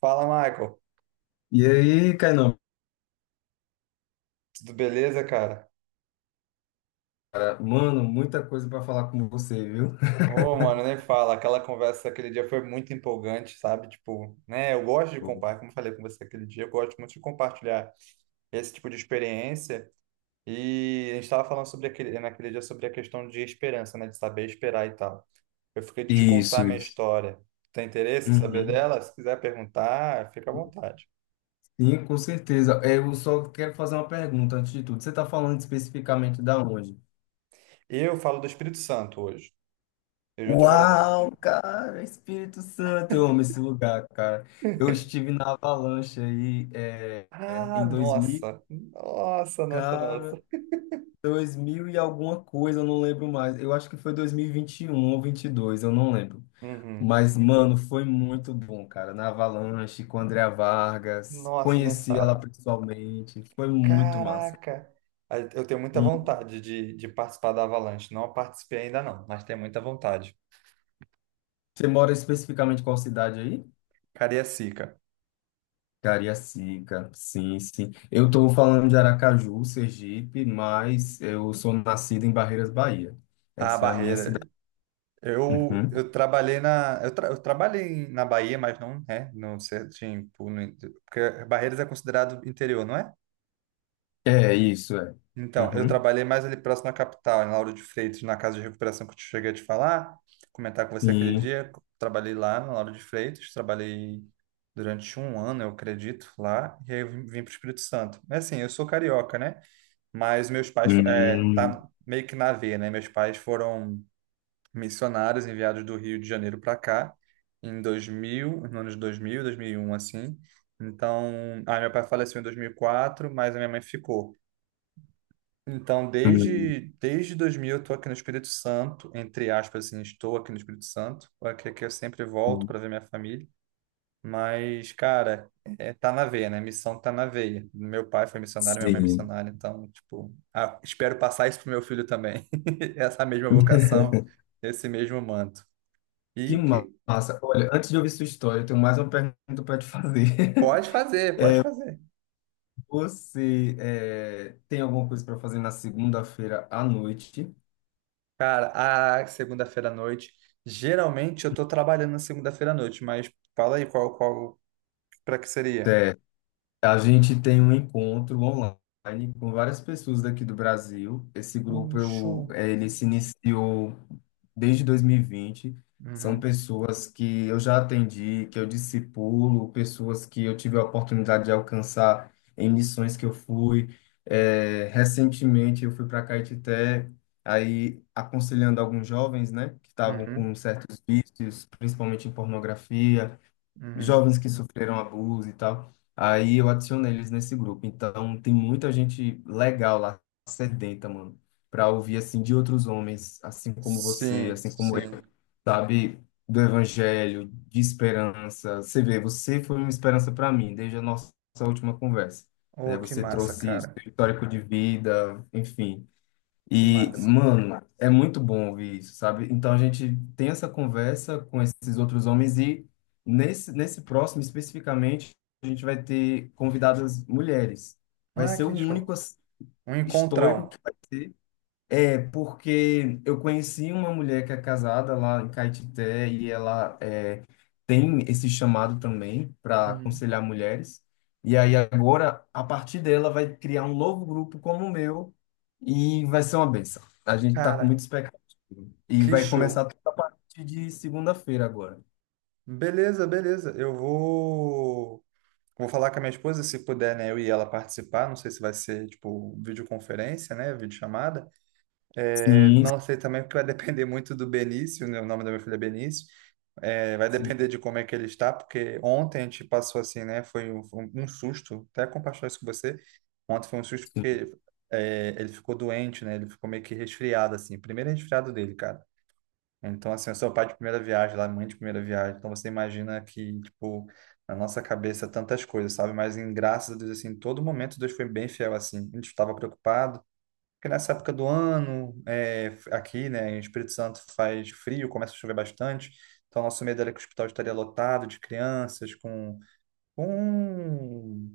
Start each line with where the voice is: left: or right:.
right: Fala, Michael.
left: E aí, Kainan,
right: Tudo beleza, cara?
left: cara, mano, muita coisa para falar com você, viu?
right: Ô, mano, nem fala. Aquela conversa aquele dia foi muito empolgante, sabe? Tipo, né? Eu gosto de
left: Pô.
right: compartilhar, como eu falei com você aquele dia, eu gosto muito de compartilhar esse tipo de experiência. E a gente estava falando sobre naquele dia sobre a questão de esperança, né? De saber esperar e tal. Eu fiquei de te contar a
left: Isso,
right: minha
left: isso.
right: história. Tem interesse em saber
left: Uhum.
right: dela? Se quiser perguntar, fica à vontade.
left: Sim, com certeza. Eu só quero fazer uma pergunta antes de tudo. Você está falando especificamente da onde?
right: Eu falo do Espírito Santo hoje. Eu já estou morando no
left: Uau,
right: Espírito.
left: cara, Espírito Santo, eu amo esse lugar, cara. Eu estive na Avalanche aí
right: Ah,
left: em 2000,
right: nossa! Nossa, nossa,
left: cara,
right: nossa.
left: 2000 e alguma coisa, eu não lembro mais. Eu acho que foi 2021 ou 22, eu não lembro.
right: Uhum.
left: Mas, mano, foi muito bom, cara. Na Avalanche, com a Andrea Vargas,
right: Nossa, nem
left: conheci ela
right: fala.
left: pessoalmente, foi muito massa.
right: Caraca! Eu tenho muita
left: Muito.
right: vontade de participar da Avalanche. Não participei ainda não, mas tenho muita vontade.
left: Você mora especificamente em qual cidade aí?
right: Cariacica,
left: Cariacica, sim, sim. Eu tô falando de Aracaju, Sergipe, mas eu sou nascido em Barreiras, Bahia.
right: a
left: Essa é a minha cidade.
right: barreira. Eu,
left: Uhum.
right: eu trabalhei na eu, tra- eu trabalhei na Bahia, mas não é, não sei, tipo, no, porque Barreiras é considerado interior, não é?
left: É, isso é.
right: Então, eu
left: Uhum.
right: trabalhei mais ali próximo à capital, em Lauro de Freitas, na casa de recuperação que eu te cheguei a te falar, comentar com você aquele
left: Sim.
right: dia. Trabalhei lá na Lauro de Freitas, trabalhei durante um ano, eu acredito, lá, e aí eu vim para o Espírito Santo. Mas assim, eu sou carioca, né? Mas meus pais, é,
left: Hum,
right: tá meio que na veia, né? Meus pais foram missionários enviados do Rio de Janeiro para cá, em 2000, nos anos 2000, 2001, assim. Então, meu pai faleceu em 2004, mas a minha mãe ficou. Então,
left: hum,
right: desde 2000 eu estou aqui no Espírito Santo, entre aspas, assim, estou aqui no Espírito Santo, aqui que eu sempre volto
left: hum.
right: para ver minha família. Mas, cara, é, tá na veia, né? Missão tá na veia. Meu pai foi missionário, minha mãe é
left: Sim.
right: missionária, então, tipo, espero passar isso pro meu filho também. Essa mesma vocação, esse mesmo manto.
left: Que
right: E que
left: massa. Olha, antes de ouvir sua história, eu tenho mais uma pergunta para te fazer.
right: pode fazer, pode
left: É,
right: fazer.
left: você tem alguma coisa para fazer na segunda-feira à noite?
right: Cara, a segunda-feira à noite, geralmente eu tô trabalhando na segunda-feira à noite, mas fala aí qual, para que seria?
left: É, A gente tem um encontro online com várias pessoas daqui do Brasil. Esse grupo
right: Um show.
left: ele se iniciou desde 2020. São
right: Uhum,
left: pessoas que eu já atendi, que eu discipulo, pessoas que eu tive a oportunidade de alcançar em missões que eu fui. Recentemente eu fui para Caetité, aí aconselhando alguns jovens, né, que estavam
right: uhum,
left: com certos vícios, principalmente em pornografia,
right: uhum.
left: jovens que sofreram abuso e tal. Aí eu adicionei eles nesse grupo. Então tem muita gente legal lá, sedenta, mano, pra ouvir assim de outros homens, assim como você,
right: Sim,
left: assim como eu,
right: sim.
left: sabe? Do evangelho, de esperança. Você vê, você foi uma esperança pra mim desde a nossa última conversa, né?
right: Oh, que
left: Você
right: massa,
left: trouxe seu
right: cara.
left: histórico de vida, enfim.
right: Que
left: E,
right: massa.
left: mano, é muito bom ouvir isso, sabe? Então a gente tem essa conversa com esses outros homens e nesse, próximo especificamente a gente vai ter convidadas mulheres. Vai
right: Ah,
left: ser o
right: que
left: único
right: show.
left: assim,
right: Um
left: histórico
right: encontrão.
left: que vai ter. É, porque eu conheci uma mulher que é casada lá em Caetité e ela é, tem esse chamado também para
right: Uhum.
left: aconselhar mulheres. E aí agora, a partir dela, vai criar um novo grupo como o meu e vai ser uma benção. A gente está com
right: Cara,
left: muita expectativa. E
right: que
left: vai começar
right: show.
left: tudo a partir de segunda-feira agora.
right: Beleza, beleza. Eu vou. Vou falar com a minha esposa, se puder, né? Eu e ela participar. Não sei se vai ser, tipo, videoconferência, né? Videochamada. É,
left: Sim,
right: não sei também, porque vai depender muito do Benício, né? O nome da minha filha é Benício. É, vai
left: sim,
right: depender de como é que ele está, porque ontem a gente passou assim, né? Foi um susto, até compartilhar isso com você. Ontem foi um susto porque ele ficou doente, né? Ele ficou meio que resfriado, assim. Primeiro resfriado dele, cara. Então, assim, eu sou pai de primeira viagem, lá, mãe de primeira viagem. Então, você imagina que, tipo, na nossa cabeça tantas coisas, sabe? Mas, em graças a Deus, assim, em todo momento, Deus foi bem fiel, assim. A gente estava preocupado porque nessa época do ano, aqui, né, em Espírito Santo faz frio, começa a chover bastante. Então, nosso medo era que o hospital estaria lotado de crianças com,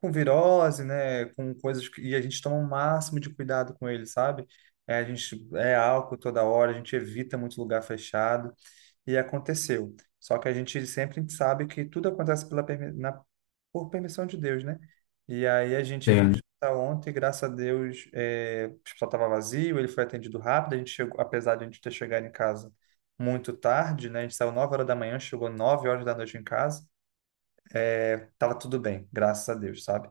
right: com virose, né, com coisas e a gente toma o máximo de cuidado com eles, sabe? É, a gente é álcool toda hora, a gente evita muito lugar fechado e aconteceu. Só que a gente sempre sabe que tudo acontece por permissão de Deus, né? E aí a gente foi pro
left: sim.
right: hospital ontem, graças a Deus, o hospital estava vazio, ele foi atendido rápido, a gente chegou, apesar de a gente ter chegado em casa muito tarde, né? A gente saiu 9 horas da manhã, chegou 9 horas da noite em casa, tava tudo bem, graças a Deus, sabe?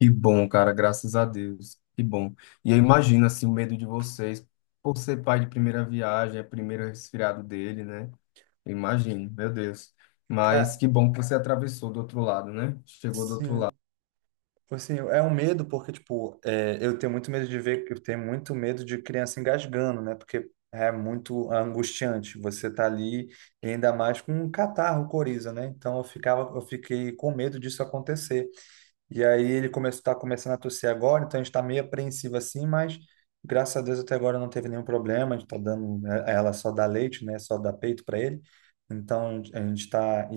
left: Que bom, cara, graças a Deus. Que bom. E eu imagino assim o medo de vocês por ser pai de primeira viagem, é o primeiro resfriado dele, né? Eu imagino, meu Deus. Mas
right: Cara,
left: que bom que você atravessou do outro lado, né? Chegou do outro
right: sim.
left: lado.
right: Tipo assim, é um medo porque, tipo, eu tenho muito medo de criança engasgando, né? Porque é muito angustiante. Você tá ali, e ainda mais com um catarro, um coriza, né? Então eu ficava, eu fiquei com medo disso acontecer. E aí ele começou, tá começando a tossir agora, então a gente tá meio apreensivo assim, mas graças a Deus até agora não teve nenhum problema. A gente tá dando, né, ela só dá leite, né? Só dá peito para ele. Então a gente tá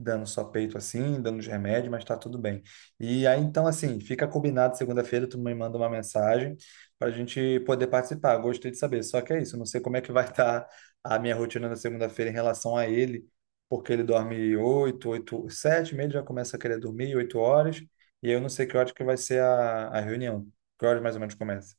right: dando só peito assim, dando os remédios, mas tá tudo bem. E aí, então, assim, fica combinado segunda-feira, tu me manda uma mensagem para a gente poder participar. Gostei de saber. Só que é isso, não sei como é que vai estar a minha rotina na segunda-feira em relação a ele, porque ele dorme oito, oito, sete, meio, ele já começa a querer dormir, 8 horas, e eu não sei que hora que vai ser a reunião. Que horas mais ou menos começa?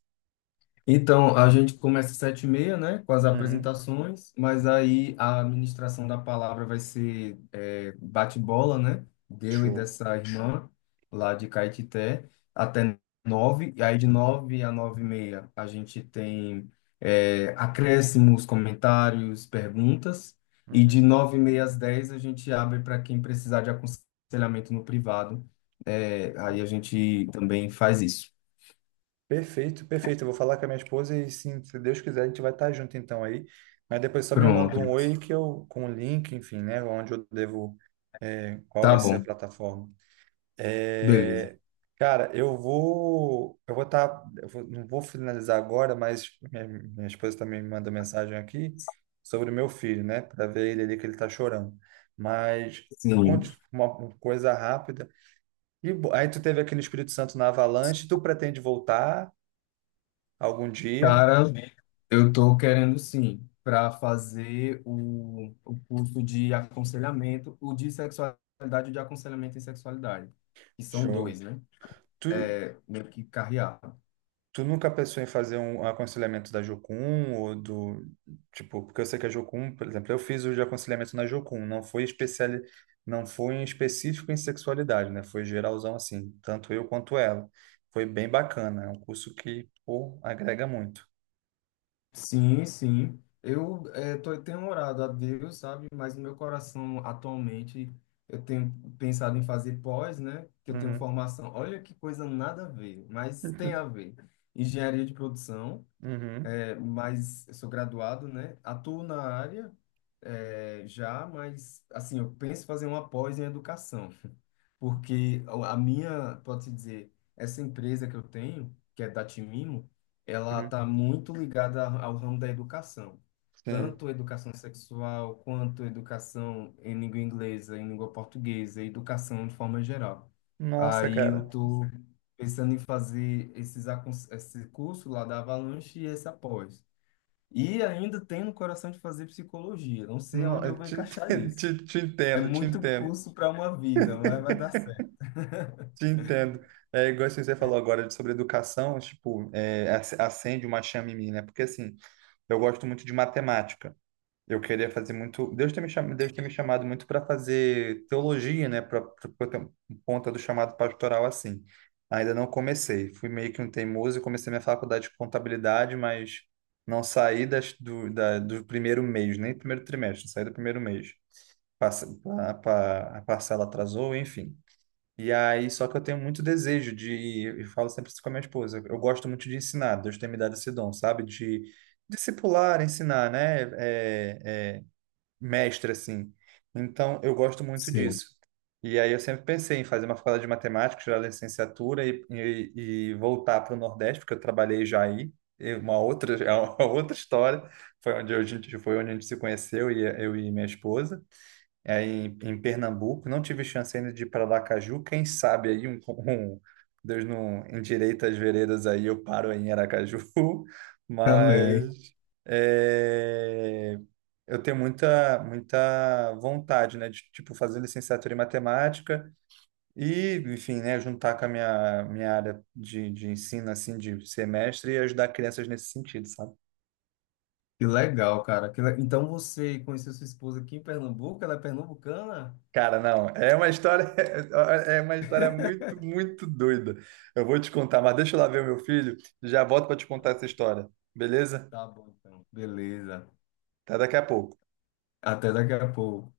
left: Então, a gente começa às 7:30, né, com as
right: Uhum,
left: apresentações, mas aí a administração da palavra vai ser bate-bola, né, deu e
right: show.
left: dessa irmã lá de Caetité, até 9:00, e aí de 9:00 a 9:30 a gente tem é, acréscimos, comentários, perguntas, e de
right: Uhum.
left: 9:30 às 10:00 a gente abre para quem precisar de aconselhamento no privado, é, aí a gente também faz isso.
right: Perfeito, perfeito. Eu vou falar com a minha esposa e sim, se Deus quiser, a gente vai estar junto então aí. Mas depois só me manda
left: Pronto,
right: um oi que eu, com o link, enfim, né? Onde eu devo, é, qual
left: tá
right: vai ser a
left: bom.
right: plataforma.
left: Beleza.
right: É, cara, eu vou estar, eu vou- não vou finalizar agora, mas minha esposa também me mandou mensagem aqui sobre o meu filho, né? Para ver ele ali que ele tá chorando. Mas
left: Sim.
right: conte uma coisa rápida. Aí tu teve aqui no Espírito Santo na Avalanche, tu pretende voltar? Algum dia,
left: Cara, eu tô querendo sim, para fazer o curso de aconselhamento, o de sexualidade e o de aconselhamento em sexualidade, que são dois,
right: show.
left: né?
right: Tu,
left: É, meio que carrear.
right: tu nunca pensou em fazer um aconselhamento da Jocum ou do, tipo, porque eu sei que a Jocum, por exemplo, eu fiz o de aconselhamento na Jocum, não foi especial, não foi em específico em sexualidade, né? Foi geralzão assim, tanto eu quanto ela. Foi bem bacana, é um curso que, pô, agrega muito.
left: Sim, sim. Eu tenho orado a Deus, sabe? Mas no meu coração, atualmente, eu tenho pensado em fazer pós, né? Que eu tenho
right: Uhum.
left: formação. Olha que coisa nada a ver, mas tem a ver. Engenharia de produção.
right: Uhum,
left: É, mas eu sou graduado, né? Atuo na área, é, já, mas assim, eu penso em fazer uma pós em educação porque a minha, pode-se dizer, essa empresa que eu tenho, que é da Timimo, ela
right: uhum.
left: está muito ligada ao ramo da educação,
right: Sim.
left: tanto educação sexual quanto educação em língua inglesa, em língua portuguesa, educação de forma geral.
right: Nossa,
left: Aí eu
right: cara.
left: tô pensando em fazer esse curso lá da Avalanche e esse após. E ainda tenho no coração de fazer psicologia, não sei
right: No-
left: aonde
right: eu
left: eu vou
right: te,
left: encaixar
right: te,
left: isso.
right: te
left: É
right: entendo, te
left: muito
right: entendo.
left: curso para uma vida, mas vai dar.
right: Te entendo. É igual assim, você falou agora sobre educação, tipo, acende uma chama em mim, né? Porque assim, eu gosto muito de matemática. Eu queria fazer muito. Deus tem me chamado, Deus tem me chamado muito para fazer teologia, né? Para conta do chamado pastoral assim. Ainda não comecei. Fui meio que um teimoso e comecei minha faculdade de contabilidade, mas não saí do primeiro mês, nem primeiro trimestre, saí do primeiro mês. Passa- a parcela atrasou, enfim. E aí, só que eu tenho muito desejo de, eu falo sempre isso com a minha esposa, eu gosto muito de ensinar, Deus tem me dado esse dom, sabe? De discipular, ensinar, né? É, mestre, assim. Então, eu gosto muito
left: Sim,
right: disso. E aí, eu sempre pensei em fazer uma faculdade de matemática, tirar a licenciatura e voltar para o Nordeste, porque eu trabalhei já aí, é uma outra, é uma outra história, foi onde a gente, foi onde a gente se conheceu, e eu e minha esposa em Pernambuco. Não tive chance ainda de ir para Aracaju. Quem sabe aí um, um- Deus não endireita as veredas aí, eu paro aí em Aracaju.
left: também.
right: Mas é, eu tenho muita muita vontade, né, de tipo fazer licenciatura em matemática e, enfim, né, juntar com a minha área de ensino assim de semestre e ajudar crianças nesse sentido, sabe?
left: Que legal, cara. Então você conheceu sua esposa aqui em Pernambuco? Ela é pernambucana?
right: Cara, não, é uma história, é uma história muito, muito doida. Eu vou te contar, mas deixa eu lá ver o meu filho, já volto para te contar essa história, beleza?
left: Tá bom, então. Beleza.
right: Até daqui a pouco.
left: Até daqui a pouco.